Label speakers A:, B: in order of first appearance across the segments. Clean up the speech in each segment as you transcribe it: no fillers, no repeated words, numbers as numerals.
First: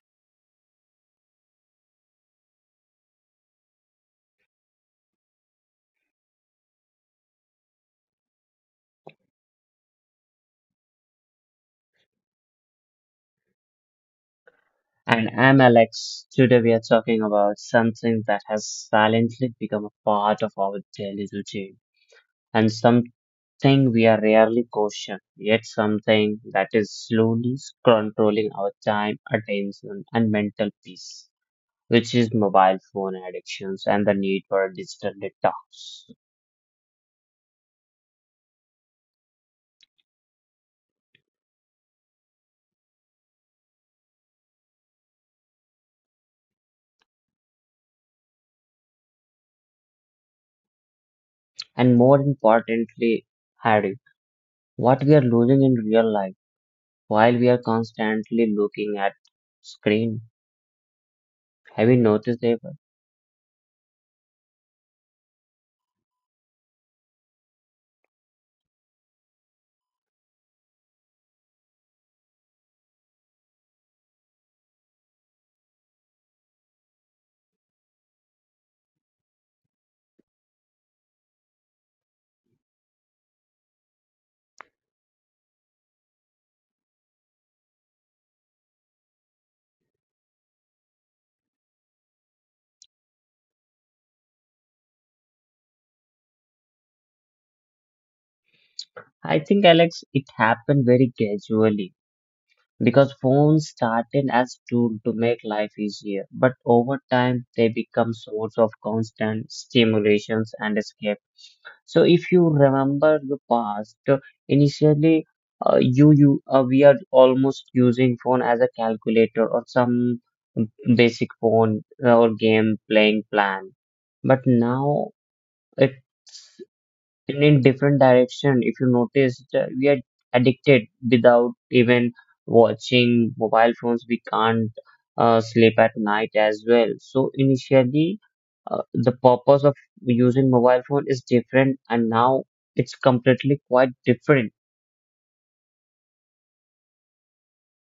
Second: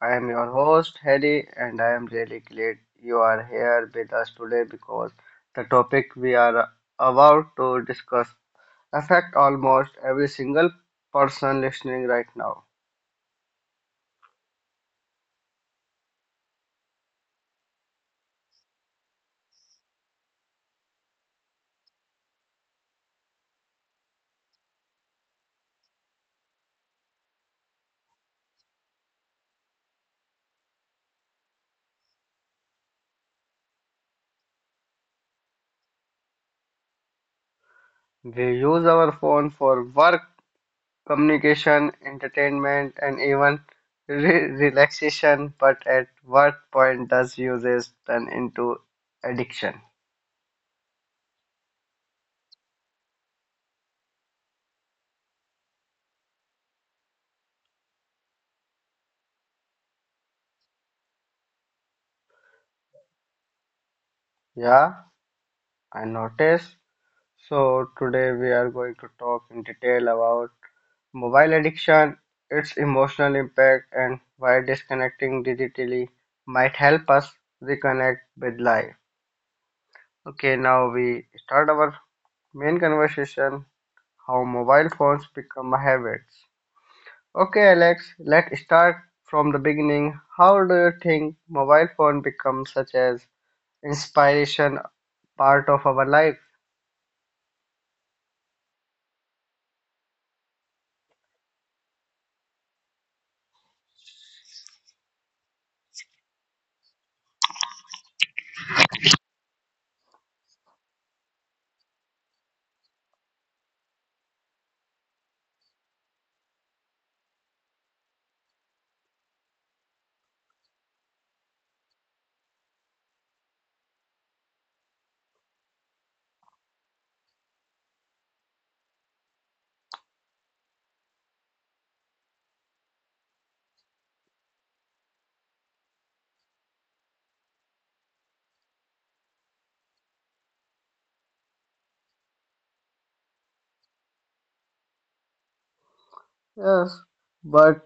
A: I am your host Harry, and I am really glad you are here with us today because the topic we are about to discuss affect almost every single person listening right now.
B: And I'm Alex. Today we are talking about something that has silently become a part of our daily routine and something we are rarely caution, yet something that is slowly controlling our time, attention, and mental peace, which is mobile phone addictions and the need for a digital detox.
A: We use our phone for work, communication, entertainment and even relaxation, but at what point does usage turn into addiction?
B: And more importantly, Harry, what we are losing in real life while we are constantly looking at screen. Have you noticed it?
A: Yeah. I notice. So today we are going to talk in detail about mobile addiction, its emotional impact, and why disconnecting digitally might help us reconnect with life. Okay, now we start our main conversation how mobile phones become habits. Okay, Alex, let's start from the beginning. How do you think mobile phone becomes such as inspiration part of our life?
B: I think, Alex, it happened very gradually because phones started as tool to make life easier, but over time they become source of constant stimulations and escape. So if you remember the past, initially you you we are almost using phone as a calculator or some basic phone or game playing plan, but now it and in different direction if you notice, we are addicted without even watching mobile phones we can't sleep at night as well. So initially, the purpose of using mobile phone is different and now it's completely quite different.
A: Yes, but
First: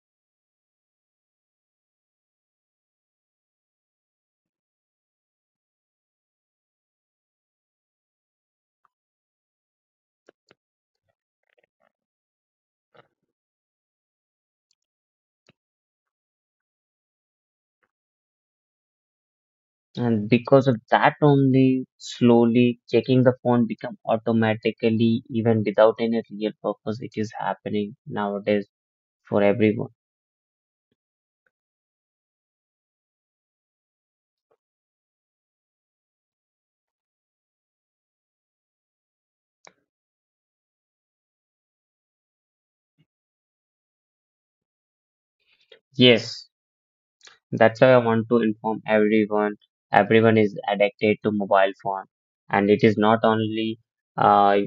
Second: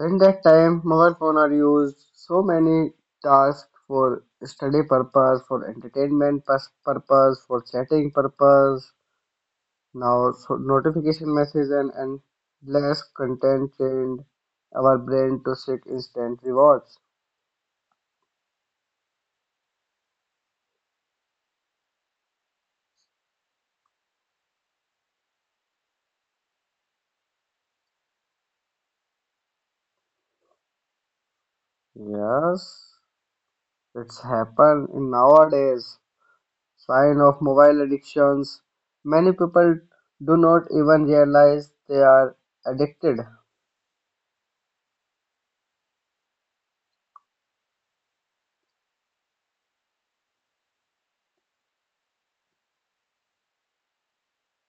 A: in that time, mobile phones are used so many tasks for study purpose, for entertainment purpose, for chatting purpose. Now, so notification message and less content trained our brain to seek instant rewards.
B: And because of that only, slowly checking the phone become automatically even without any real purpose. It is happening nowadays for everyone.
A: Yes, it's happened in nowadays. Sign of mobile addictions. Many people do not even realize they are addicted.
B: Yes. That's why I want to inform everyone. Everyone is addicted to mobile phone, and it is not only uh,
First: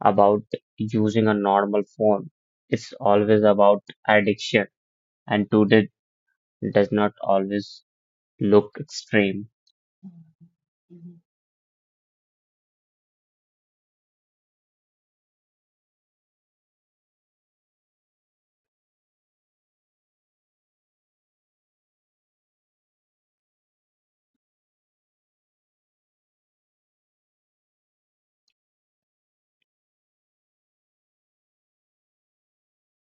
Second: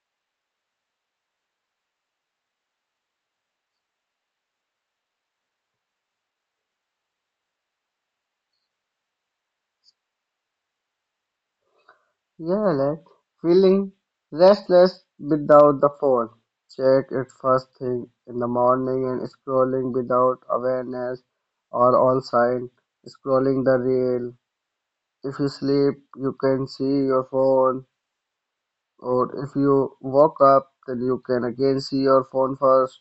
B: about using a normal phone. It's always about addiction, and today does not always look extreme.
A: Yelena, feeling restless without the phone, check it first thing in the morning and scrolling without awareness or on sign, scrolling the reel. If you sleep, you can see your phone, or if you woke up, then you can again see your phone first.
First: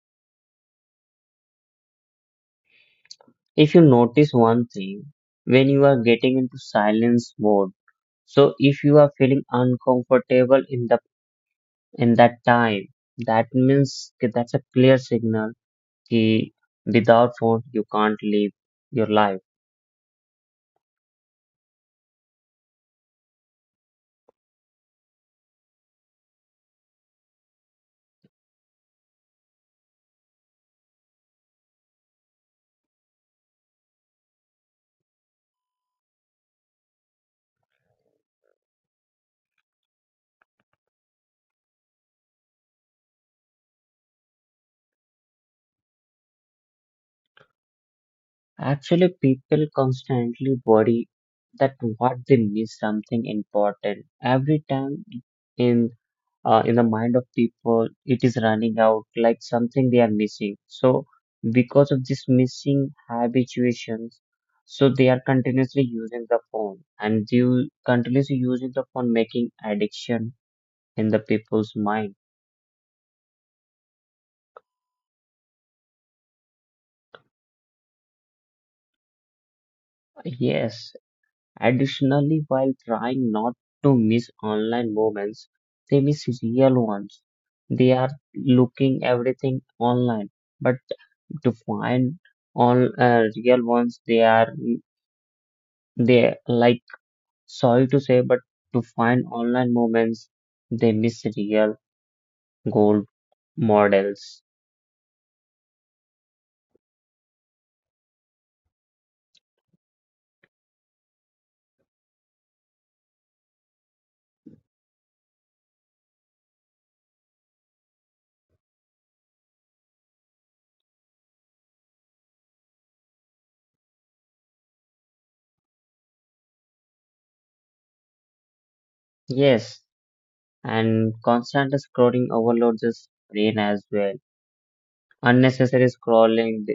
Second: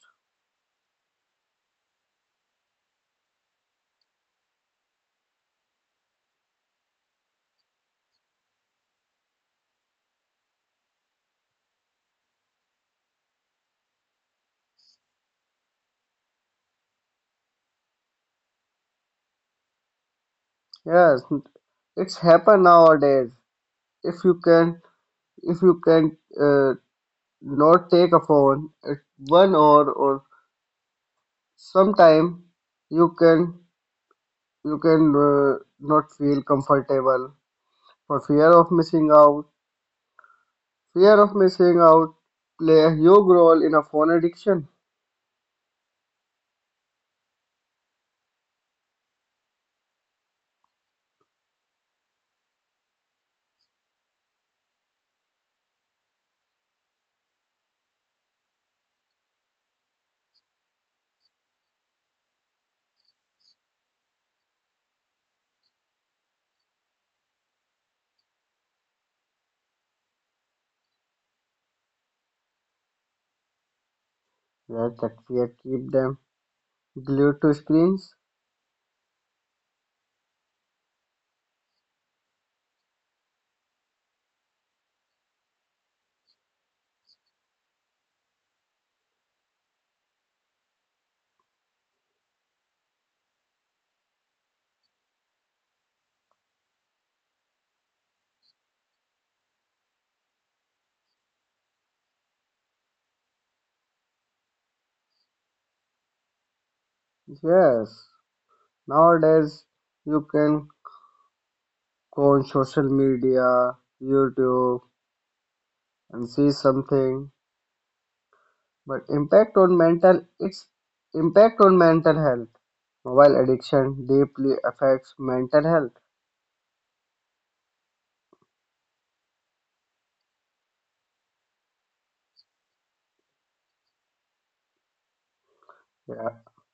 B: If you notice one thing, when you are getting into silence mode, so if you are feeling uncomfortable in the in that time, that means that's a clear signal कि without food you can't live your life.
A: Yes, it's happen nowadays. If you can, if you can not take a phone, it's 1 hour or sometime you can you can not feel comfortable for fear of missing out. Fear of missing out play a huge role in a phone addiction.
B: Actually, people constantly worry that what they miss something important. Every time in, in the mind of people, it is running out like something they are missing. So because of this missing habituations, so they are continuously using the phone and they will continuously using the phone making addiction in the people's mind.
A: Yes, that fear keep them glued to screens.
B: Yes. Additionally, while trying not to miss online moments, they miss real ones. They are looking everything online, but to find all, real ones, they are, they like, sorry to say, but to find online moments, they miss real gold models.
A: Yes, nowadays you can go on social media, YouTube, and see something. But impact on mental, its impact on mental health. Mobile addiction deeply affects mental health.
B: Yes, and constant scrolling overloads the brain as well. Unnecessary
A: Yeah.
B: scrolling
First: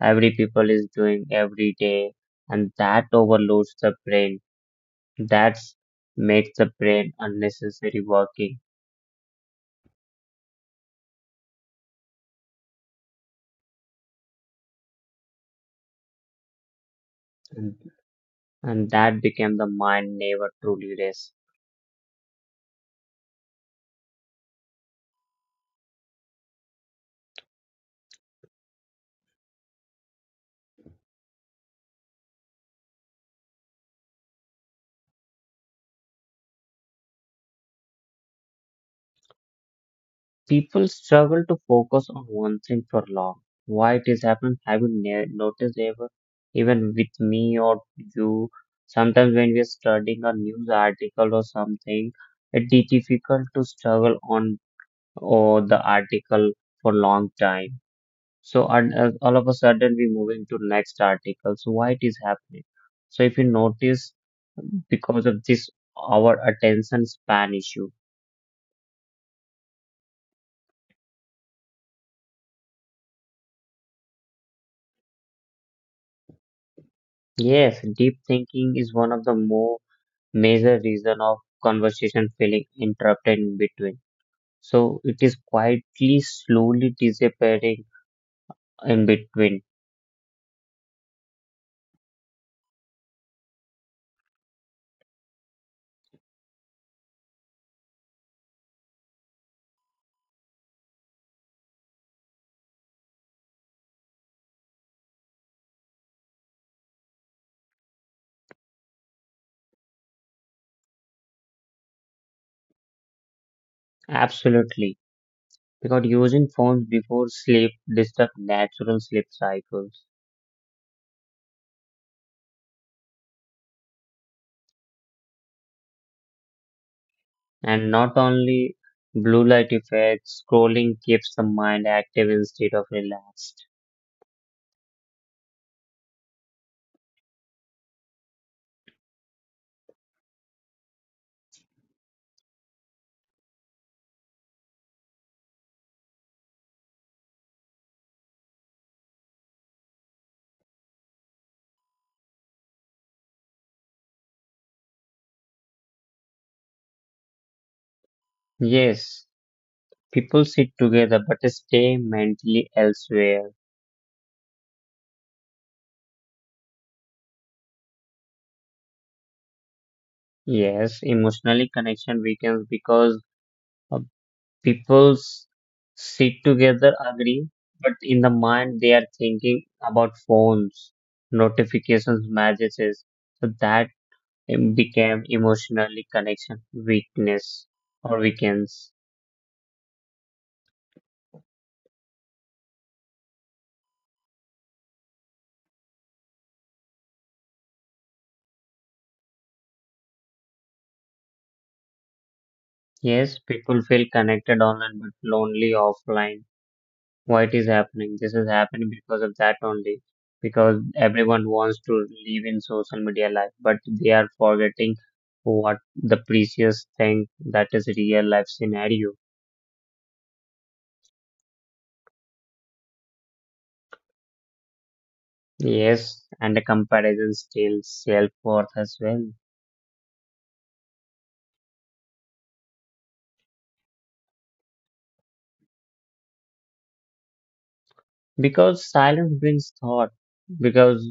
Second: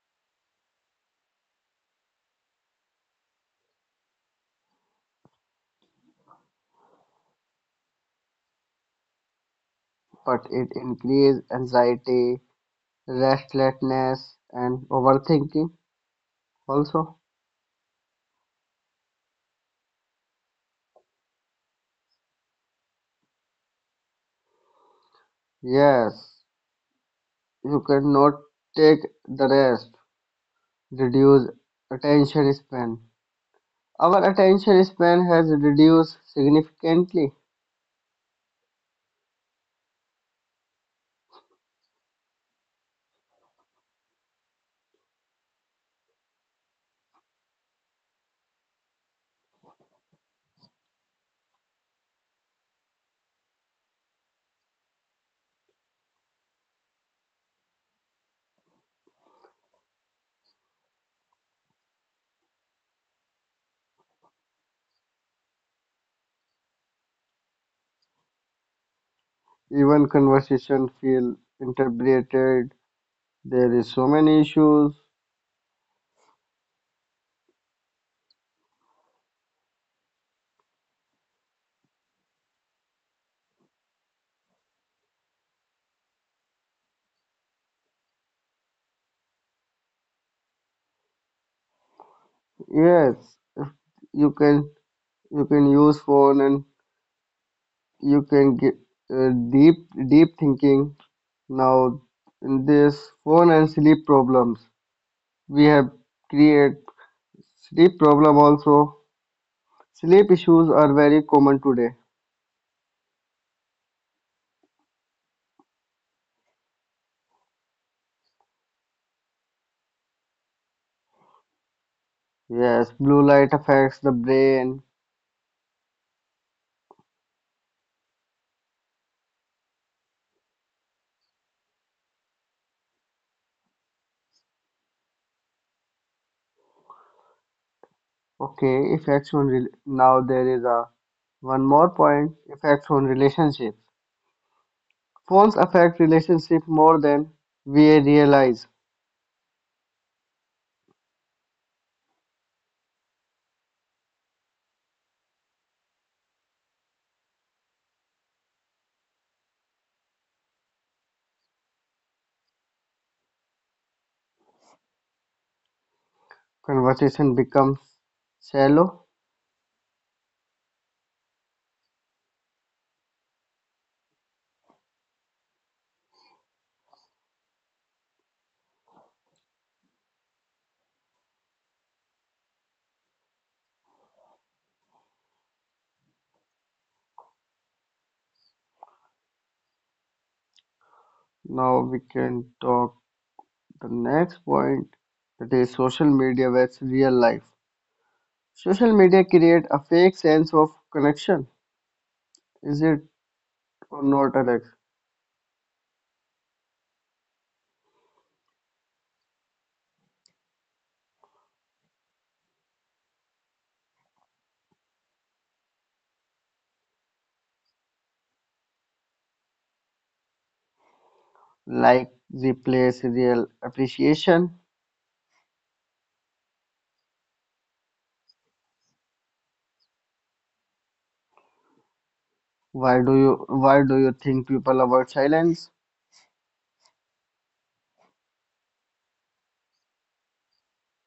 B: every people is doing every day, and that overloads the brain. That's makes the brain unnecessary working
A: But it increases anxiety, restlessness, and overthinking also.
B: and, and that became the mind never truly rests.
A: Yes, you cannot take the rest, reduce attention span. Our attention span has reduced significantly.
B: People struggle to focus on one thing for long. Why it is happening? Have you noticed ever, even with me or you, sometimes when we are studying a news article or something, it is difficult to struggle on or the article for long time. So and, all of a sudden we move into next article. So why it is happening? So if you notice, because of this our attention span issue.
A: Even conversation feel interpreted. There is so many issues.
B: Yes, deep thinking is one of the more major reason of conversation feeling interrupted in between. So it is quietly, slowly disappearing in between.
A: Yes, you can you can use phone and you can get uh, deep deep thinking now in this phone. And sleep problems, we have create sleep problem also. Sleep issues are very common today.
B: Absolutely. Because using phones before sleep disturb natural sleep cycles.
A: Yes, blue light affects the brain.
B: And not only blue light effects, scrolling keeps the mind active instead of relaxed.
A: Okay, effects on rel, now there is a one more point, effects on relationships. Phones affect relationship more than we realize.
B: Yes, people sit together but stay mentally elsewhere.
A: Conversation becomes shallow.
B: Yes, emotionally connection weakens because, uh, people s- sit together, agree, but in the mind they are thinking about phones, notifications, messages. So that, became emotionally connection weakness or weakens.
A: Now we can talk the next point, that is social media versus real life. Social media create a fake sense of connection. Is it
B: Yes, people feel
A: or not,
B: connected
A: Alex?
B: online but lonely offline. Why it is happening? This is happening because of that only. Because everyone wants to live in social media life, but they are forgetting what the precious thing that is real life scenario.
A: Like replace real appreciation.
B: Yes, and the comparison steals self worth as well.
A: Why do you think people avoid silence?
B: Because silence brings thought, because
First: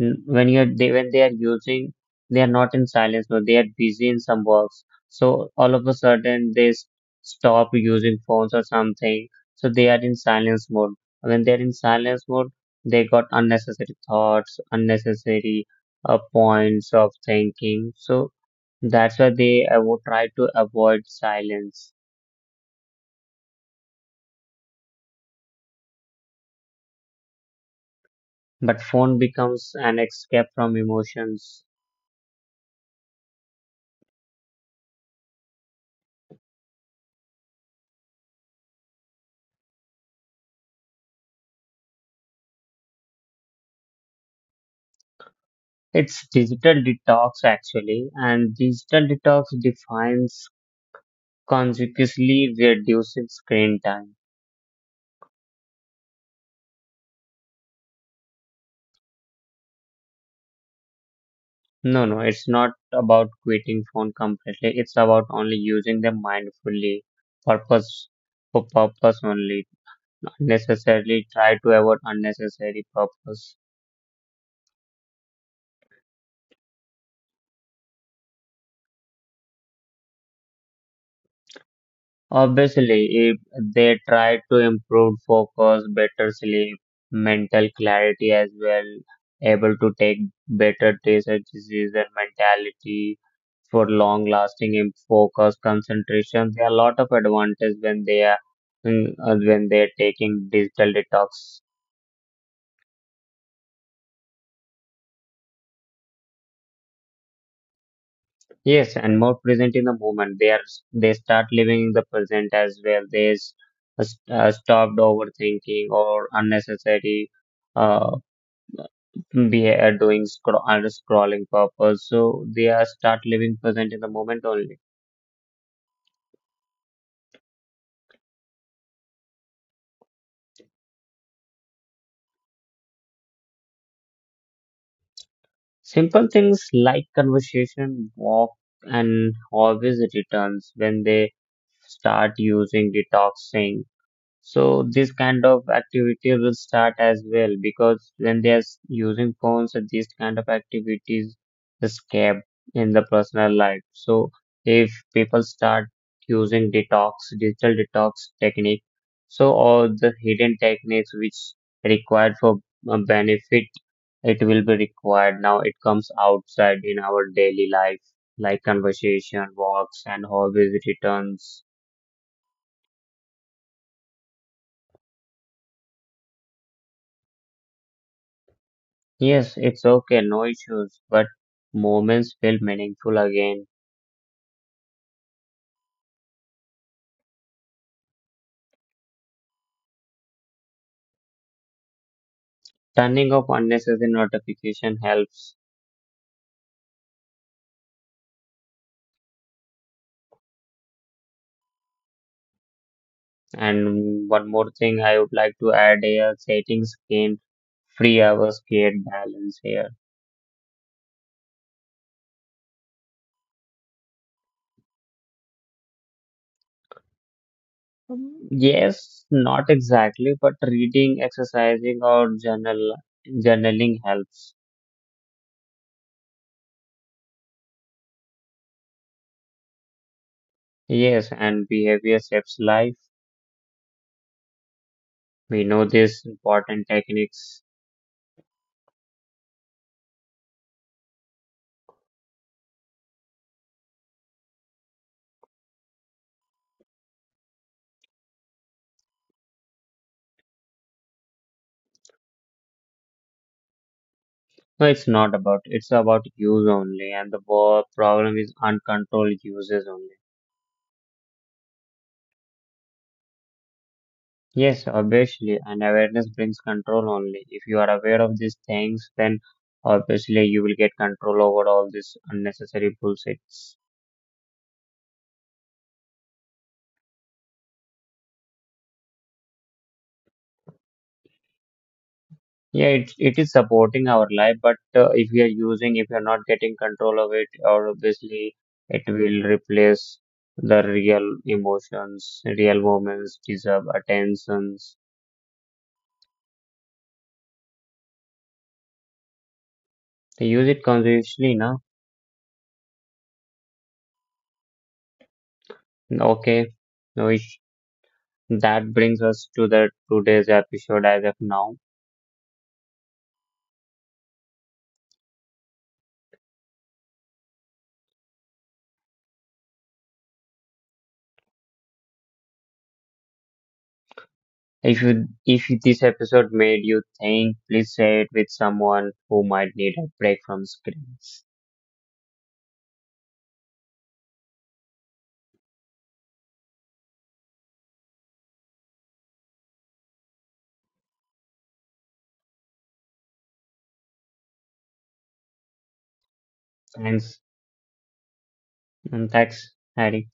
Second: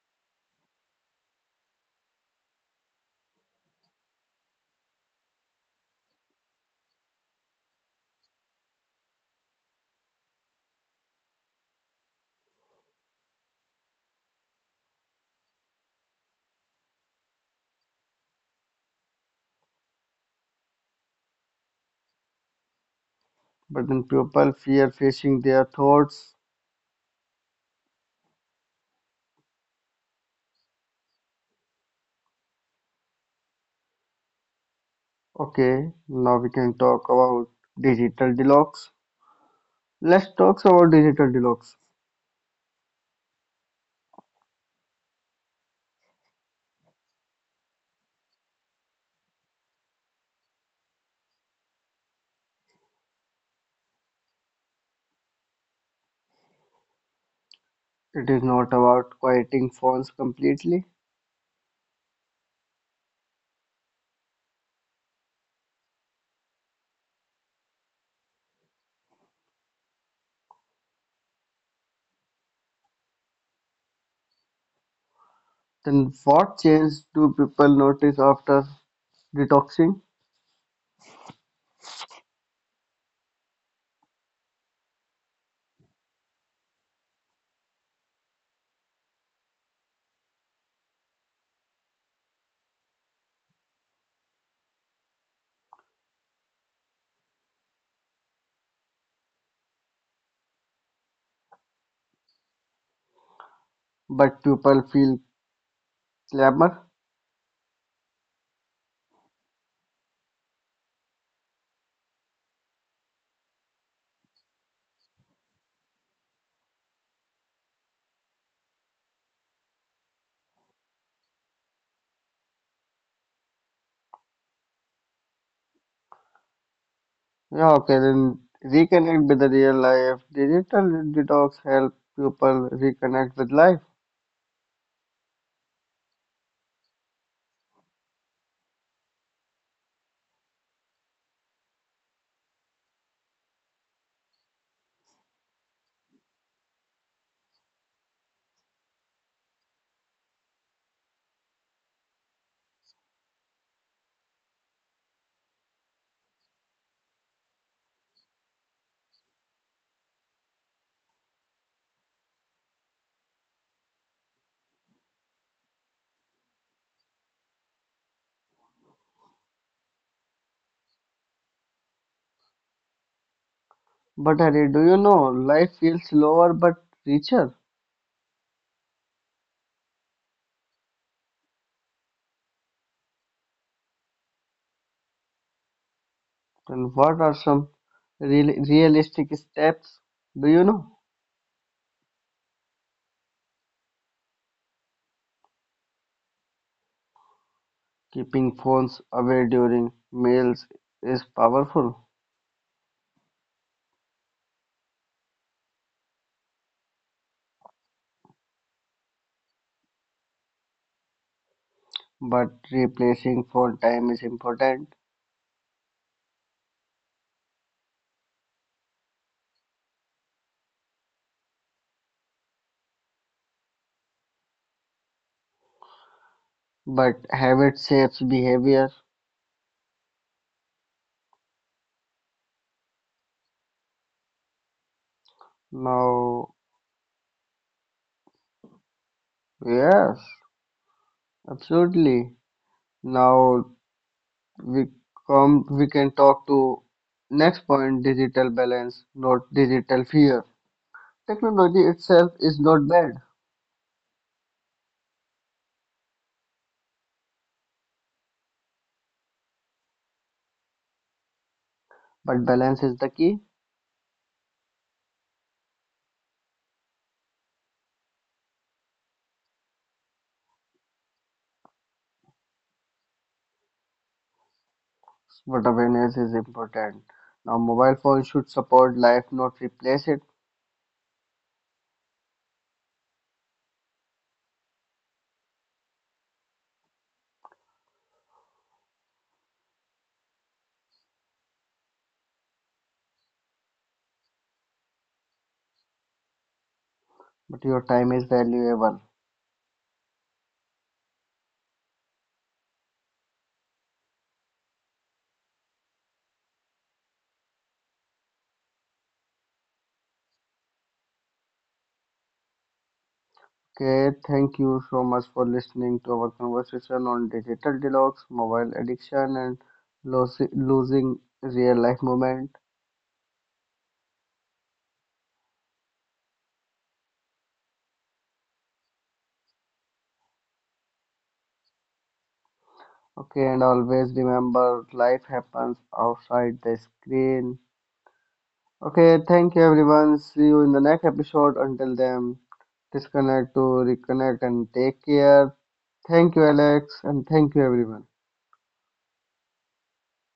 B: when they are using, they are not in silence but they are busy in some works. So all of a sudden stop using phones or something, so they are in silence mode. When they're in silence mode, they got unnecessary thoughts, unnecessary, points of thinking. So that's why they would try to avoid silence,
A: But then people fear facing their thoughts.
B: but phone becomes an escape from emotions.
A: Okay, now we can talk about digital deluxe. Let's talk about digital deluxe.
B: It's digital detox actually, and digital detox defines consequently reducing screen time.
A: It is not about quieting phones completely.
B: No, no, it's not about quitting phone completely. It's about only using them mindfully, purpose for purpose only. Unnecessarily try to avoid unnecessary purpose.
A: Then what change do people notice after detoxing?
B: Obviously, if they try to improve focus, better sleep, mental clarity as well, able to take better decisions and mentality for long lasting focus, concentration, there are a lot of advantages when they are, when they are taking digital detox.
A: But people feel clamor.
B: Yes, and more present in the moment. They are, they start living in the present as well. Stopped overthinking or unnecessary. Uh, They are doing scro- and scrolling purpose, so they are start living present in the moment only.
A: Yeah, okay, then reconnect with the real life. Digital detox help people reconnect with life.
B: Simple things like conversation walk and always returns when they start using detoxing. So this kind of activity will start as well, because when they are using phones, and these kind of activities escape in the personal life. So if people start using detox, digital detox technique, so all the hidden techniques which required for, benefit, it will be required. Now it comes outside in our daily life, like conversation, walks, and hobbies returns.
A: But Harry, do you know life feels slower but richer?
B: Yes, it's okay, no issues, but moments feel meaningful again.
A: And what are some realistic steps? Do you know?
B: Turning off unnecessary notification helps.
A: Keeping phones away during meals is powerful,
B: And one more thing I would like to add here, setting screen free hours create balance here.
A: but replacing phone time is important.
B: Yes, not exactly, but reading, exercising, or journaling helps.
A: But habit shapes behavior.
B: Yes, and behavior shapes life. We know these
A: Now,
B: important techniques.
A: yes, absolutely. Now we we can talk to next point, digital balance, not digital fear. Technology itself is not bad,
B: No, it's not about. It's about use only, and the problem is uncontrolled uses only.
A: but balance is the key.
B: Yes, obviously, and awareness brings control only. If you are aware of these things, then obviously you will get control over all this unnecessary bullshits.
A: But awareness is important. Now, mobile phone should support life, not replace it.
B: Yeah, it is supporting our life, but if we are using, if you are not getting control of it, or obviously it will replace the real emotions, real moments, deserve attentions.
A: But your time is valuable.
B: They use it consciously, na. Okay, which that brings us to the today's episode as of now.
A: Okay, thank you so much for listening to our conversation on digital detox, mobile addiction, and losing real life moment.
B: If this episode made you think, please share it with someone who might need a break from screens.
A: Okay, and always remember life happens outside the screen. Okay, thank you everyone. See you in the next episode. Until then, disconnect to reconnect and take care. Thank you, Alex, and
B: Thanks
A: thank you, everyone.
B: and thanks, Harry.